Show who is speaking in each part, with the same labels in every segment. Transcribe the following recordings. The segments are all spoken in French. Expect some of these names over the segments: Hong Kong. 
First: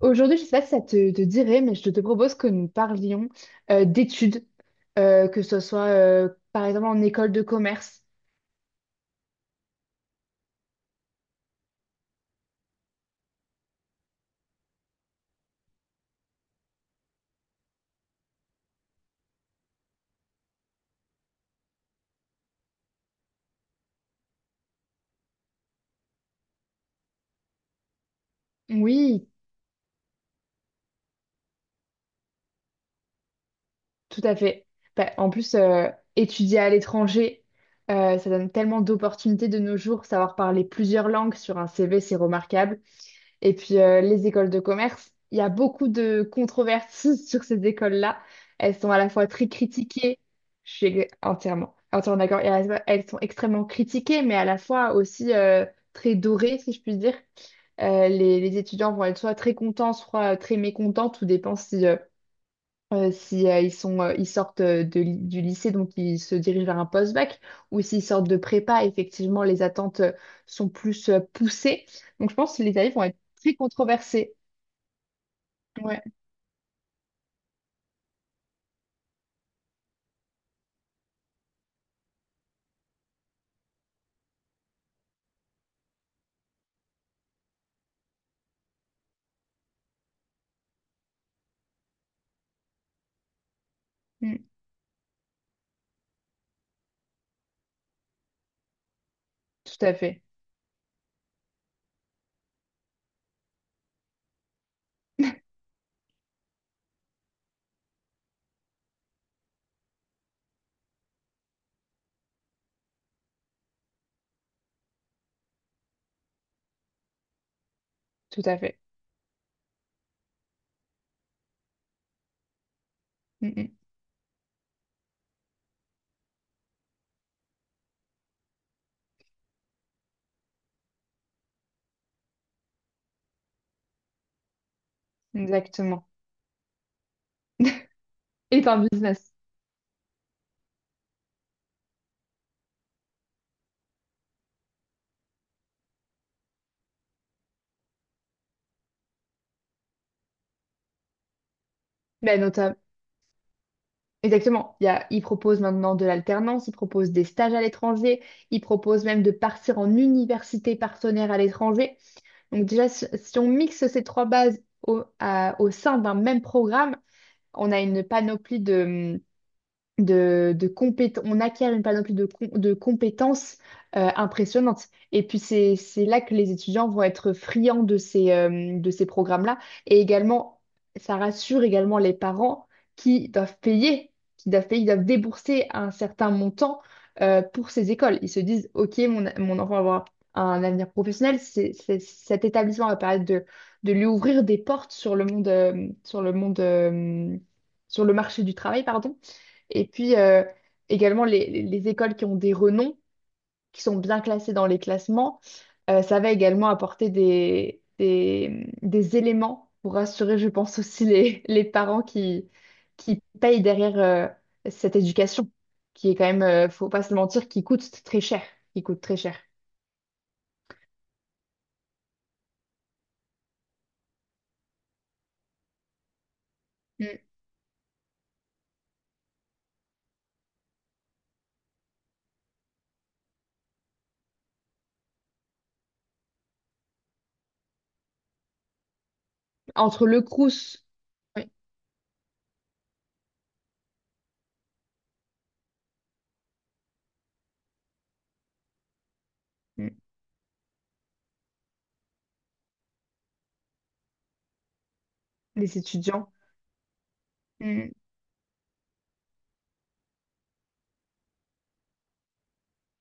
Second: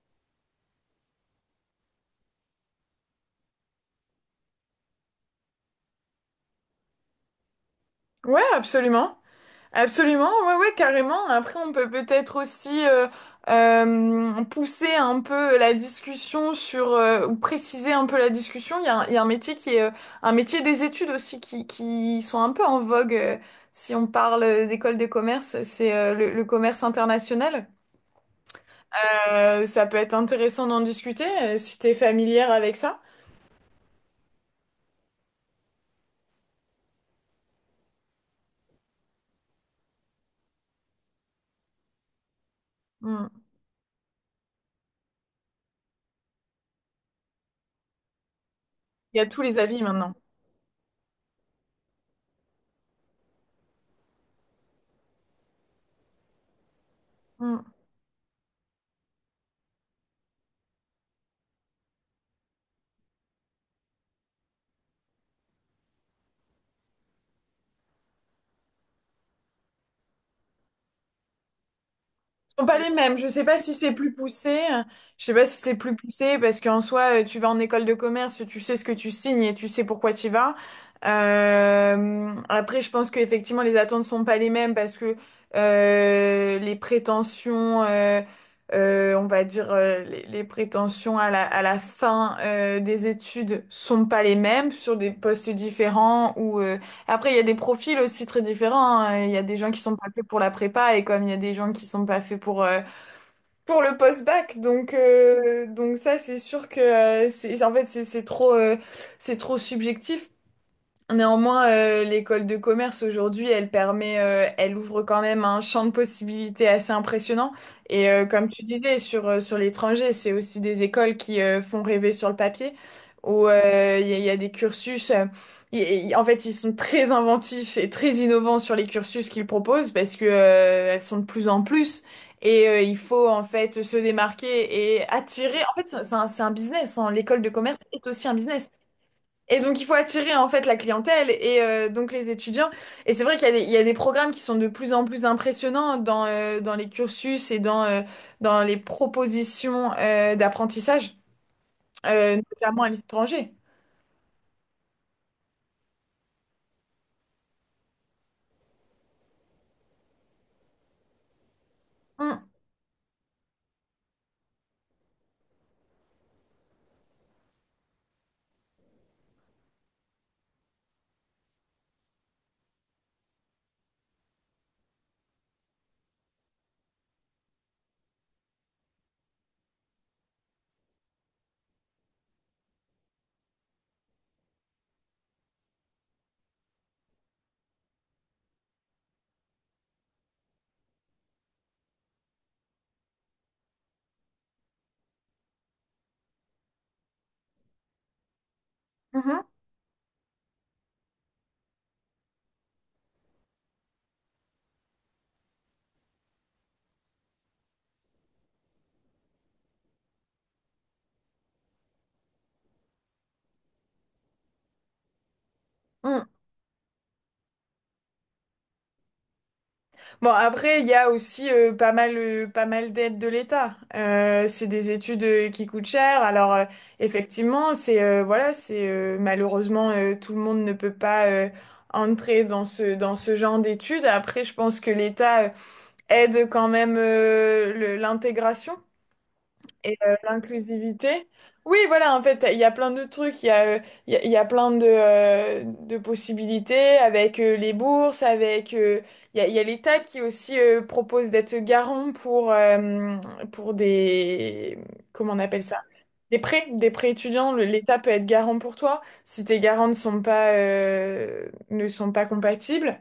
Speaker 1: Aujourd'hui, je ne sais pas si ça te dirait, mais je te propose que nous parlions d'études, que ce soit par exemple en école de commerce.
Speaker 2: Ouais, absolument. Absolument, ouais, ouais, carrément. Après, on peut peut-être aussi pousser un peu la discussion sur, ou préciser un peu la discussion. Il y a un métier qui est, un métier des études aussi qui sont un peu en vogue. Si on parle d'école de commerce, c'est le commerce international.
Speaker 1: Oui,
Speaker 2: Ça peut être intéressant d'en discuter si t'es familière avec ça.
Speaker 1: tout à fait. Bah, en plus, étudier à l'étranger, ça donne tellement d'opportunités de nos jours. Savoir parler plusieurs langues sur un CV, c'est remarquable.
Speaker 2: Mm.
Speaker 1: Et puis les écoles de commerce, il y a beaucoup de controverses sur ces écoles-là. Elles sont à la
Speaker 2: Il y a
Speaker 1: fois
Speaker 2: tous
Speaker 1: très
Speaker 2: les avis maintenant.
Speaker 1: critiquées, je suis entièrement, entièrement d'accord, et à la fois, elles sont extrêmement critiquées, mais à la fois aussi très dorées, si je puis dire.
Speaker 2: Mm.
Speaker 1: Les étudiants vont être soit très contents, soit très mécontents, tout dépend si ils sortent du lycée, donc ils se dirigent vers un post-bac, ou s'ils sortent de prépa, effectivement, les attentes sont plus poussées. Donc, je pense que
Speaker 2: Sont
Speaker 1: les
Speaker 2: pas les
Speaker 1: tarifs vont
Speaker 2: mêmes.
Speaker 1: être
Speaker 2: Je sais
Speaker 1: très
Speaker 2: pas si c'est plus
Speaker 1: controversés.
Speaker 2: poussé. Je sais pas si c'est plus
Speaker 1: Ouais.
Speaker 2: poussé parce qu'en soi, tu vas en école de commerce, tu sais ce que tu signes et tu sais pourquoi tu y vas. Après, je pense qu'effectivement, les attentes sont pas les mêmes parce que les prétentions, on va dire, les prétentions à la fin des études sont pas les
Speaker 1: Mm.
Speaker 2: mêmes sur des postes différents ou après, il y a des profils aussi très différents, hein. Il y a des gens qui
Speaker 1: Tout à
Speaker 2: sont pas
Speaker 1: fait.
Speaker 2: faits pour la prépa et comme il y a des gens qui sont pas faits pour le post-bac. Donc euh, donc ça, c'est sûr que c'est trop c'est trop subjectif. Néanmoins, l'école de commerce aujourd'hui, elle permet, elle ouvre quand même un champ de possibilités assez impressionnant. Et
Speaker 1: Tout
Speaker 2: comme
Speaker 1: à
Speaker 2: tu
Speaker 1: fait.
Speaker 2: disais, sur, sur l'étranger, c'est aussi des écoles qui font rêver sur le papier, où
Speaker 1: Mm,
Speaker 2: il y a des cursus. En fait, ils sont très inventifs et très innovants sur les cursus qu'ils proposent parce que elles sont de plus en plus. Et il faut en fait se démarquer et
Speaker 1: mm.
Speaker 2: attirer. En fait, c'est
Speaker 1: Exactement.
Speaker 2: c'est un, c'est un business, hein. L'école de commerce est aussi un
Speaker 1: Et
Speaker 2: business.
Speaker 1: par business.
Speaker 2: Et donc, il faut attirer en fait la clientèle et donc les étudiants. Et c'est vrai qu'il y a des programmes qui sont de plus en plus impressionnants dans, dans les cursus et dans, dans les propositions d'apprentissage,
Speaker 1: Ben,
Speaker 2: notamment à l'étranger.
Speaker 1: Exactement. Ils proposent maintenant de l'alternance, ils proposent des stages à l'étranger, ils proposent même de partir en université partenaire à l'étranger.
Speaker 2: Mm,
Speaker 1: Donc déjà, si on mixe ces trois bases au sein d'un même programme, on a une panoplie on acquiert une panoplie de compétences impressionnantes. Et puis c'est là que les étudiants vont être friands de ces programmes-là. Et également, ça rassure également les parents qui doivent payer, ils doivent débourser un certain montant pour ces écoles. Ils se disent, OK, mon enfant va avoir un avenir professionnel, cet établissement va permettre de lui ouvrir des portes sur le monde, sur le marché du travail, pardon.
Speaker 2: mhm,
Speaker 1: Et puis également les, les écoles qui ont des renoms, qui sont bien classées dans les classements, ça va également apporter des éléments pour rassurer, je pense, aussi les parents qui payent derrière cette éducation, qui est quand
Speaker 2: mm.
Speaker 1: même, faut pas se mentir, qui coûte très cher, qui coûte très cher.
Speaker 2: Bon, après, il y a aussi pas mal, pas mal d'aides de l'État. C'est des études qui coûtent cher. Alors,
Speaker 1: Mm.
Speaker 2: effectivement, c'est voilà, c'est malheureusement tout le monde ne peut pas entrer dans ce genre d'études. Après, je pense que l'État aide quand même l'intégration. Et
Speaker 1: Entre le Crous,
Speaker 2: l'inclusivité.
Speaker 1: oui,
Speaker 2: Oui, voilà, en fait, il y a plein de trucs, il y a plein de possibilités avec les bourses, il y a
Speaker 1: mm,
Speaker 2: l'État qui aussi propose d'être garant pour des... Comment on appelle
Speaker 1: les
Speaker 2: ça?
Speaker 1: étudiants,
Speaker 2: Des prêts étudiants.
Speaker 1: mm,
Speaker 2: L'État peut être garant pour toi si tes garants ne sont pas, ne sont pas compatibles.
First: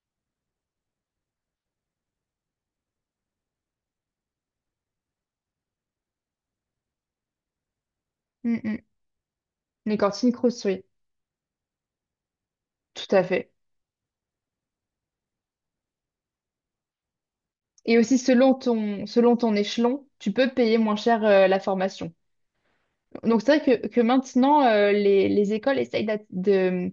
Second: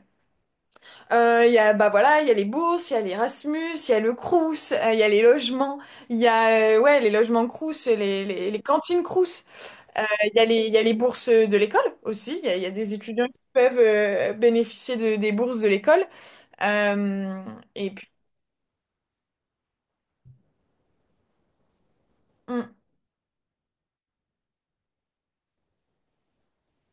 Speaker 2: Il y a, bah voilà, il y a les bourses, il y a l'Erasmus, il y a le Crous, il y a les logements, il y a ouais, les logements Crous, les, les,
Speaker 1: mm,
Speaker 2: les
Speaker 1: mm,
Speaker 2: cantines Crous.
Speaker 1: les cantines Crous,
Speaker 2: Il y a
Speaker 1: oui,
Speaker 2: les bourses de l'école aussi, il y a des
Speaker 1: tout à
Speaker 2: étudiants qui
Speaker 1: fait.
Speaker 2: peuvent bénéficier de, des bourses de l'école. Euh, et
Speaker 1: Et
Speaker 2: puis,
Speaker 1: aussi, selon ton échelon, tu peux payer moins cher la formation.
Speaker 2: mm,
Speaker 1: Donc, c'est vrai que maintenant, les écoles essayent.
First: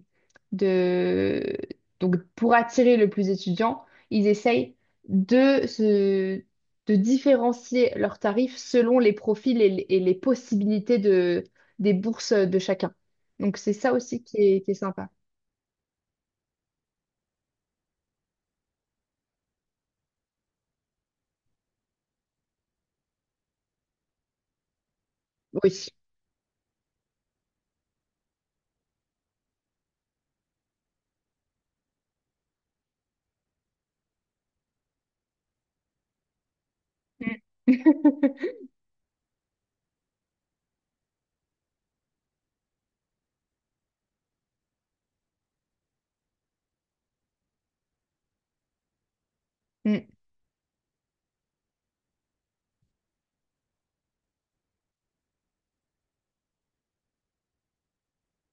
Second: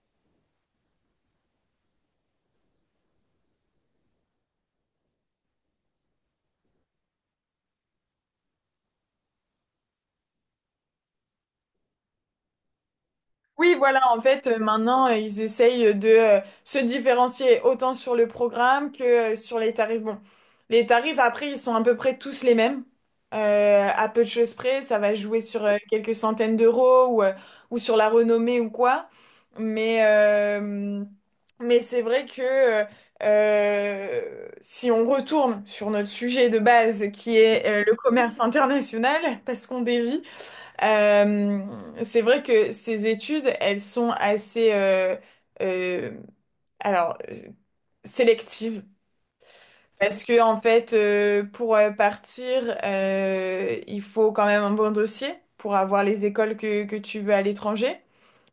Speaker 1: de... Donc, pour attirer le plus d'étudiants, ils essayent de, se, de différencier leurs tarifs selon les profils et les possibilités des bourses de chacun. Donc, c'est
Speaker 2: oui,
Speaker 1: ça
Speaker 2: voilà, en
Speaker 1: aussi qui
Speaker 2: fait,
Speaker 1: est, qui est
Speaker 2: maintenant,
Speaker 1: sympa.
Speaker 2: ils essayent de se différencier autant sur le programme que sur les tarifs. Bon, les tarifs, après, ils sont à peu près tous les mêmes, à peu de choses près. Ça va jouer sur
Speaker 1: Oui.
Speaker 2: quelques centaines d'euros ou sur la renommée ou quoi. Mais, euh, mais c'est vrai que si on retourne sur notre sujet de base,
Speaker 1: Mm.
Speaker 2: qui est le commerce international, parce qu'on dévie, euh, c'est vrai que ces études, elles sont assez, euh, alors, euh, sélectives.
Speaker 1: Mm,
Speaker 2: Parce que, en fait, pour partir, il faut quand même un bon dossier pour avoir les écoles que tu veux à l'étranger.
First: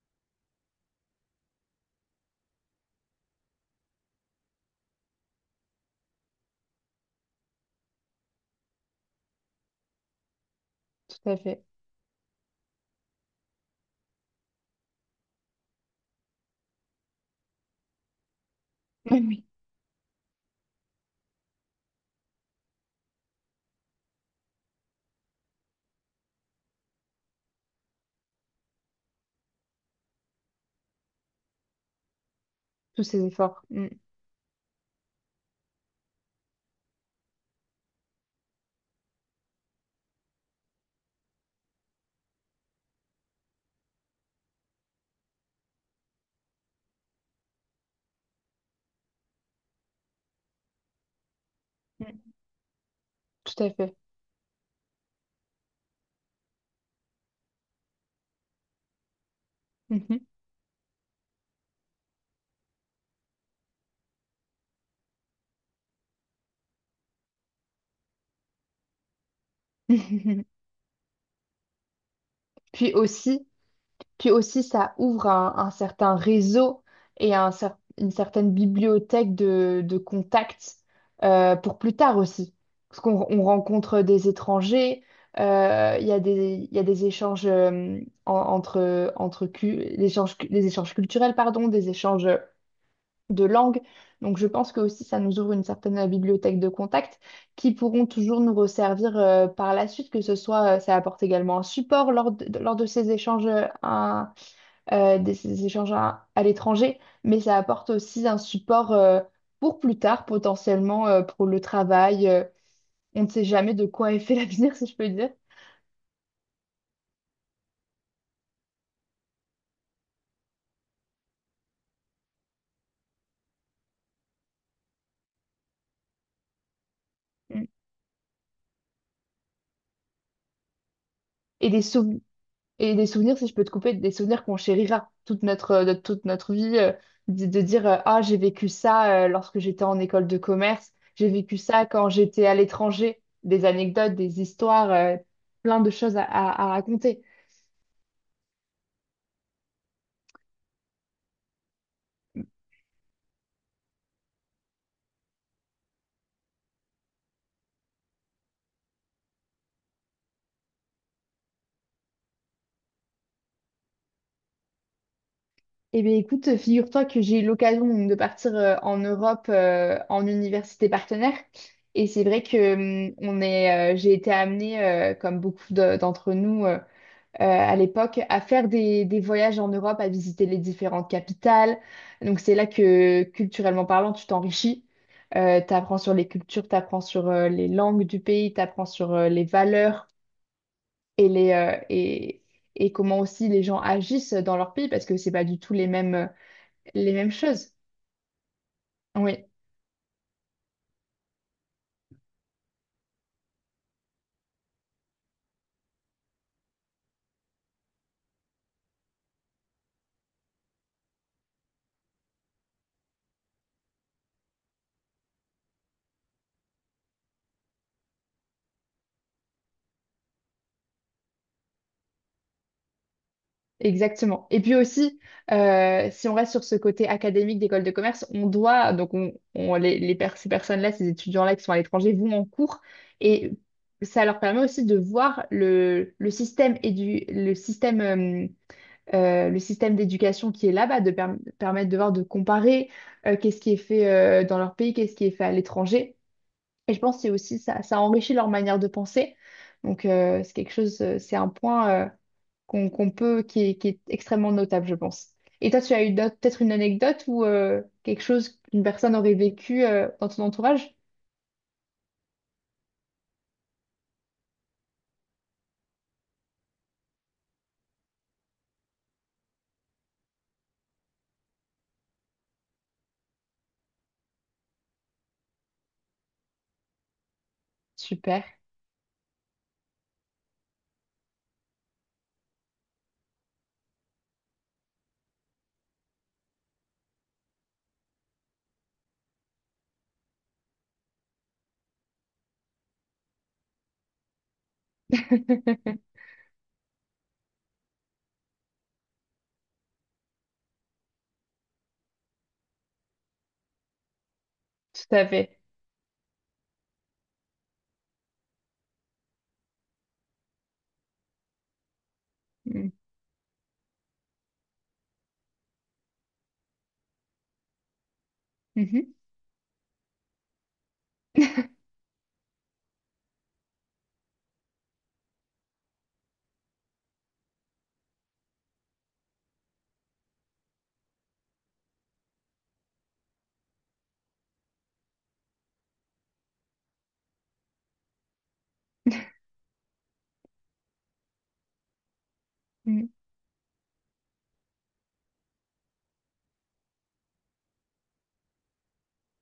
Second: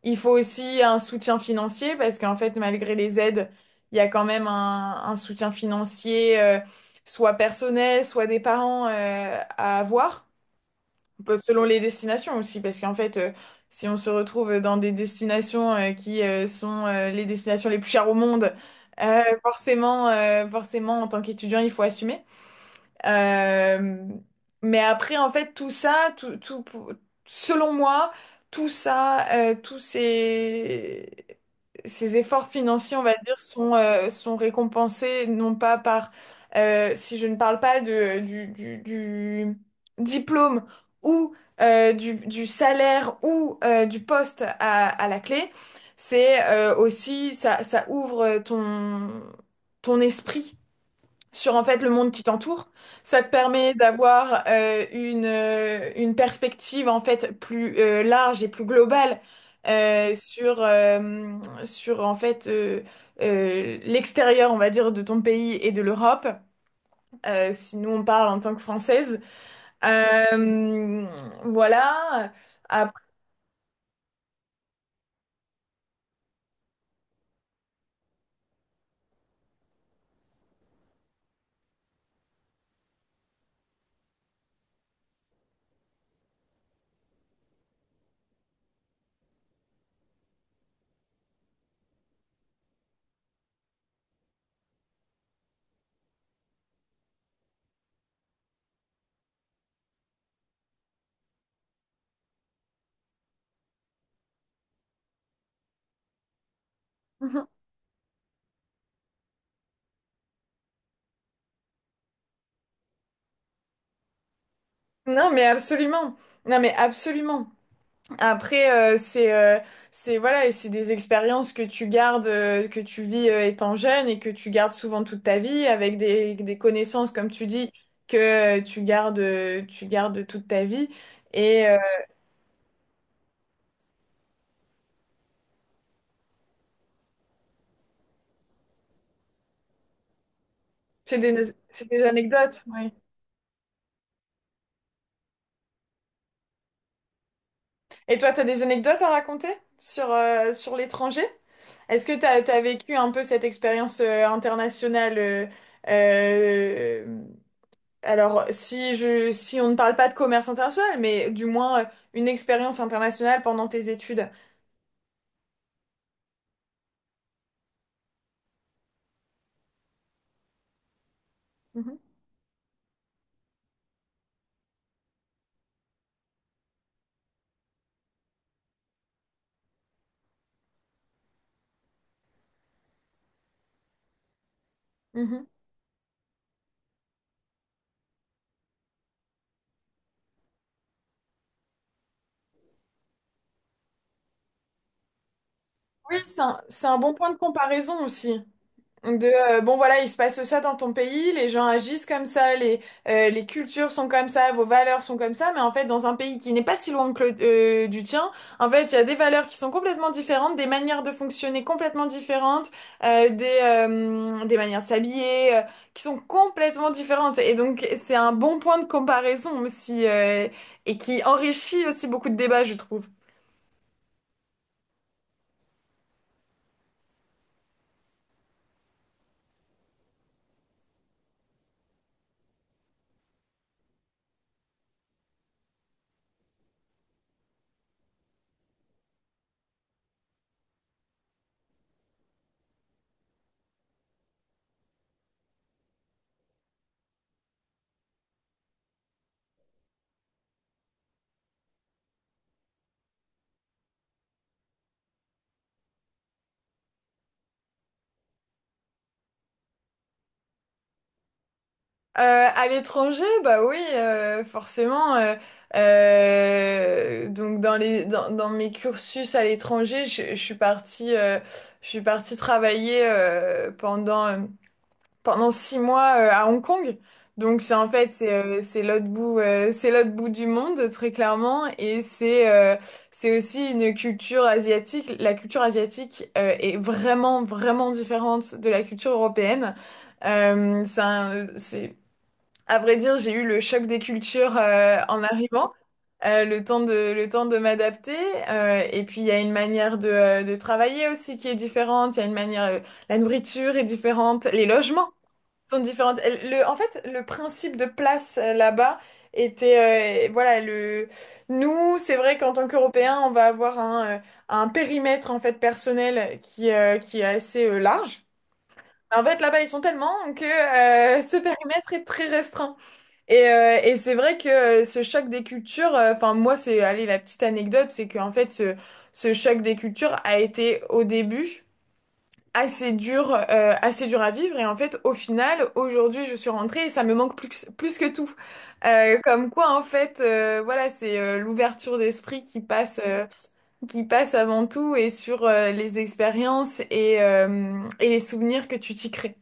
Speaker 2: Il faut aussi un soutien financier parce qu'en fait, malgré les aides, il y a quand même un soutien financier, soit personnel, soit des parents, à avoir.
Speaker 1: tout
Speaker 2: Bah,
Speaker 1: à
Speaker 2: selon
Speaker 1: fait.
Speaker 2: les destinations aussi, parce qu'en fait, si on se retrouve dans des destinations qui sont les destinations les plus chères au monde,
Speaker 1: Oui, oui.
Speaker 2: forcément, en tant qu'étudiant, il faut assumer. Euh, mais après, en fait, tout ça, tout, tout, selon moi, tout ça, ces efforts financiers, on
Speaker 1: Tous
Speaker 2: va
Speaker 1: ces
Speaker 2: dire,
Speaker 1: efforts.
Speaker 2: sont,
Speaker 1: Mm,
Speaker 2: sont récompensés, non pas par, si je ne parle pas du diplôme ou du salaire ou du poste à la clé, c'est aussi, ça ouvre ton esprit sur en fait le monde qui
Speaker 1: mm,
Speaker 2: t'entoure. Ça te
Speaker 1: tout à
Speaker 2: permet
Speaker 1: fait.
Speaker 2: d'avoir une perspective en fait plus large et plus globale euh,
Speaker 1: Mhm.
Speaker 2: sur, euh, sur en fait l'extérieur, on va dire, de ton pays et de l'Europe. Si nous on parle en tant que Française. Euh, voilà.
Speaker 1: Puis
Speaker 2: Après-
Speaker 1: aussi, puis aussi, ça ouvre un certain réseau et une certaine bibliothèque de contacts pour plus tard aussi. Parce qu'on rencontre des étrangers, il y a des échanges en- entre, entre cu- l'échange cu- des échanges culturels, pardon, des échanges de langue. Donc je pense que aussi ça nous ouvre une certaine bibliothèque de contacts qui pourront toujours nous resservir par la suite, que ce soit ça apporte également un support lors de ces échanges à l'étranger, mais ça apporte aussi un support pour plus tard, potentiellement pour le travail. On ne sait jamais de quoi est fait l'avenir, si je peux dire.
Speaker 2: Non mais absolument. Non mais absolument. Après, c'est voilà, et c'est des expériences que tu gardes, que tu vis étant jeune et que tu gardes souvent toute ta vie avec des connaissances, comme tu
Speaker 1: Mm.
Speaker 2: dis, que tu gardes toute ta vie. Et
Speaker 1: Et des sou- Et des souvenirs, si je peux te couper, des souvenirs qu'on chérira de toute notre vie, de dire Ah, j'ai vécu ça lorsque j'étais en école de commerce,
Speaker 2: c'est
Speaker 1: j'ai
Speaker 2: des,
Speaker 1: vécu
Speaker 2: c'est
Speaker 1: ça
Speaker 2: des
Speaker 1: quand j'étais à
Speaker 2: anecdotes, oui.
Speaker 1: l'étranger, des anecdotes, des histoires, plein de choses à raconter.
Speaker 2: Et toi, tu as des anecdotes à raconter sur, sur l'étranger? Est-ce que tu as vécu un peu cette expérience internationale euh, alors, si je, si on ne parle pas de commerce international, mais du moins une expérience internationale pendant tes études.
Speaker 1: Eh bien, écoute, figure-toi que j'ai eu l'occasion donc, de partir en Europe en université partenaire.
Speaker 2: Mhm.
Speaker 1: Et c'est vrai que j'ai été amenée, comme beaucoup d'entre nous, à l'époque à faire des voyages en Europe, à visiter les différentes capitales. Donc c'est là que, culturellement parlant, tu t'enrichis.
Speaker 2: Mhm.
Speaker 1: T'apprends sur les cultures, t'apprends sur les langues du pays, t'apprends sur les valeurs et, les, euh, et, et comment aussi les gens agissent dans leur pays parce que c'est pas du tout les mêmes,
Speaker 2: Oui,
Speaker 1: euh,
Speaker 2: c'est un
Speaker 1: les
Speaker 2: bon
Speaker 1: mêmes
Speaker 2: point de
Speaker 1: choses.
Speaker 2: comparaison aussi. De,
Speaker 1: Oui.
Speaker 2: bon voilà, il se passe ça dans ton pays, les gens agissent comme ça, les cultures sont comme ça, vos valeurs sont comme ça, mais en fait dans un pays qui n'est pas si loin que du tien, en fait il y a des valeurs qui sont complètement différentes, des manières de fonctionner complètement différentes, des manières de s'habiller qui sont complètement différentes. Et donc c'est un bon point de comparaison aussi et qui enrichit aussi beaucoup de débats, je trouve.
Speaker 1: Exactement. Et puis aussi, si on reste sur ce côté académique d'école de commerce, on doit, donc on- les per- ces étudiants-là qui sont à l'étranger vont en cours et ça leur permet aussi de voir le système le système d'éducation qui est là-bas, de permettre de voir, de comparer qu'est-ce qui est fait dans leur pays, qu'est-ce qui est fait à l'étranger. Et je pense que c'est aussi ça, ça enrichit leur manière de penser. Donc c'est quelque chose, c'est un point. Qu'on peut, qui est, extrêmement notable, je pense. Et toi, tu as eu peut-être une anecdote ou quelque chose qu'une personne aurait vécu dans ton entourage?
Speaker 2: À l'étranger, bah oui, forcément. Donc dans dans mes cursus à l'étranger, je suis partie travailler pendant 6 mois à Hong Kong. Donc
Speaker 1: Super,
Speaker 2: c'est l'autre bout du monde très clairement et c'est aussi une culture asiatique. La culture asiatique est vraiment vraiment différente de la culture européenne. C'est à vrai dire, j'ai eu le choc des cultures en arrivant,
Speaker 1: tout
Speaker 2: le temps de m'adapter. Et puis, il y a une manière de travailler aussi qui est différente. Il y a une manière, la nourriture est différente, les logements
Speaker 1: à fait.
Speaker 2: sont différents. Le, en fait, le principe de place là-bas était, voilà, nous, c'est vrai qu'en tant
Speaker 1: Mm.
Speaker 2: qu'Européens, on va avoir un périmètre en fait personnel qui est assez large.
Speaker 1: Mhm.
Speaker 2: En fait, là-bas, ils sont tellement que ce périmètre est très restreint. Et c'est vrai que ce choc des cultures, enfin moi c'est, allez la petite anecdote, c'est qu'en fait ce choc des cultures a été au début assez dur à vivre et en fait au final aujourd'hui je suis rentrée et ça me manque plus, plus que tout. Comme quoi en fait voilà c'est l'ouverture d'esprit qui passe avant tout et sur les expériences et les souvenirs que tu t'y crées.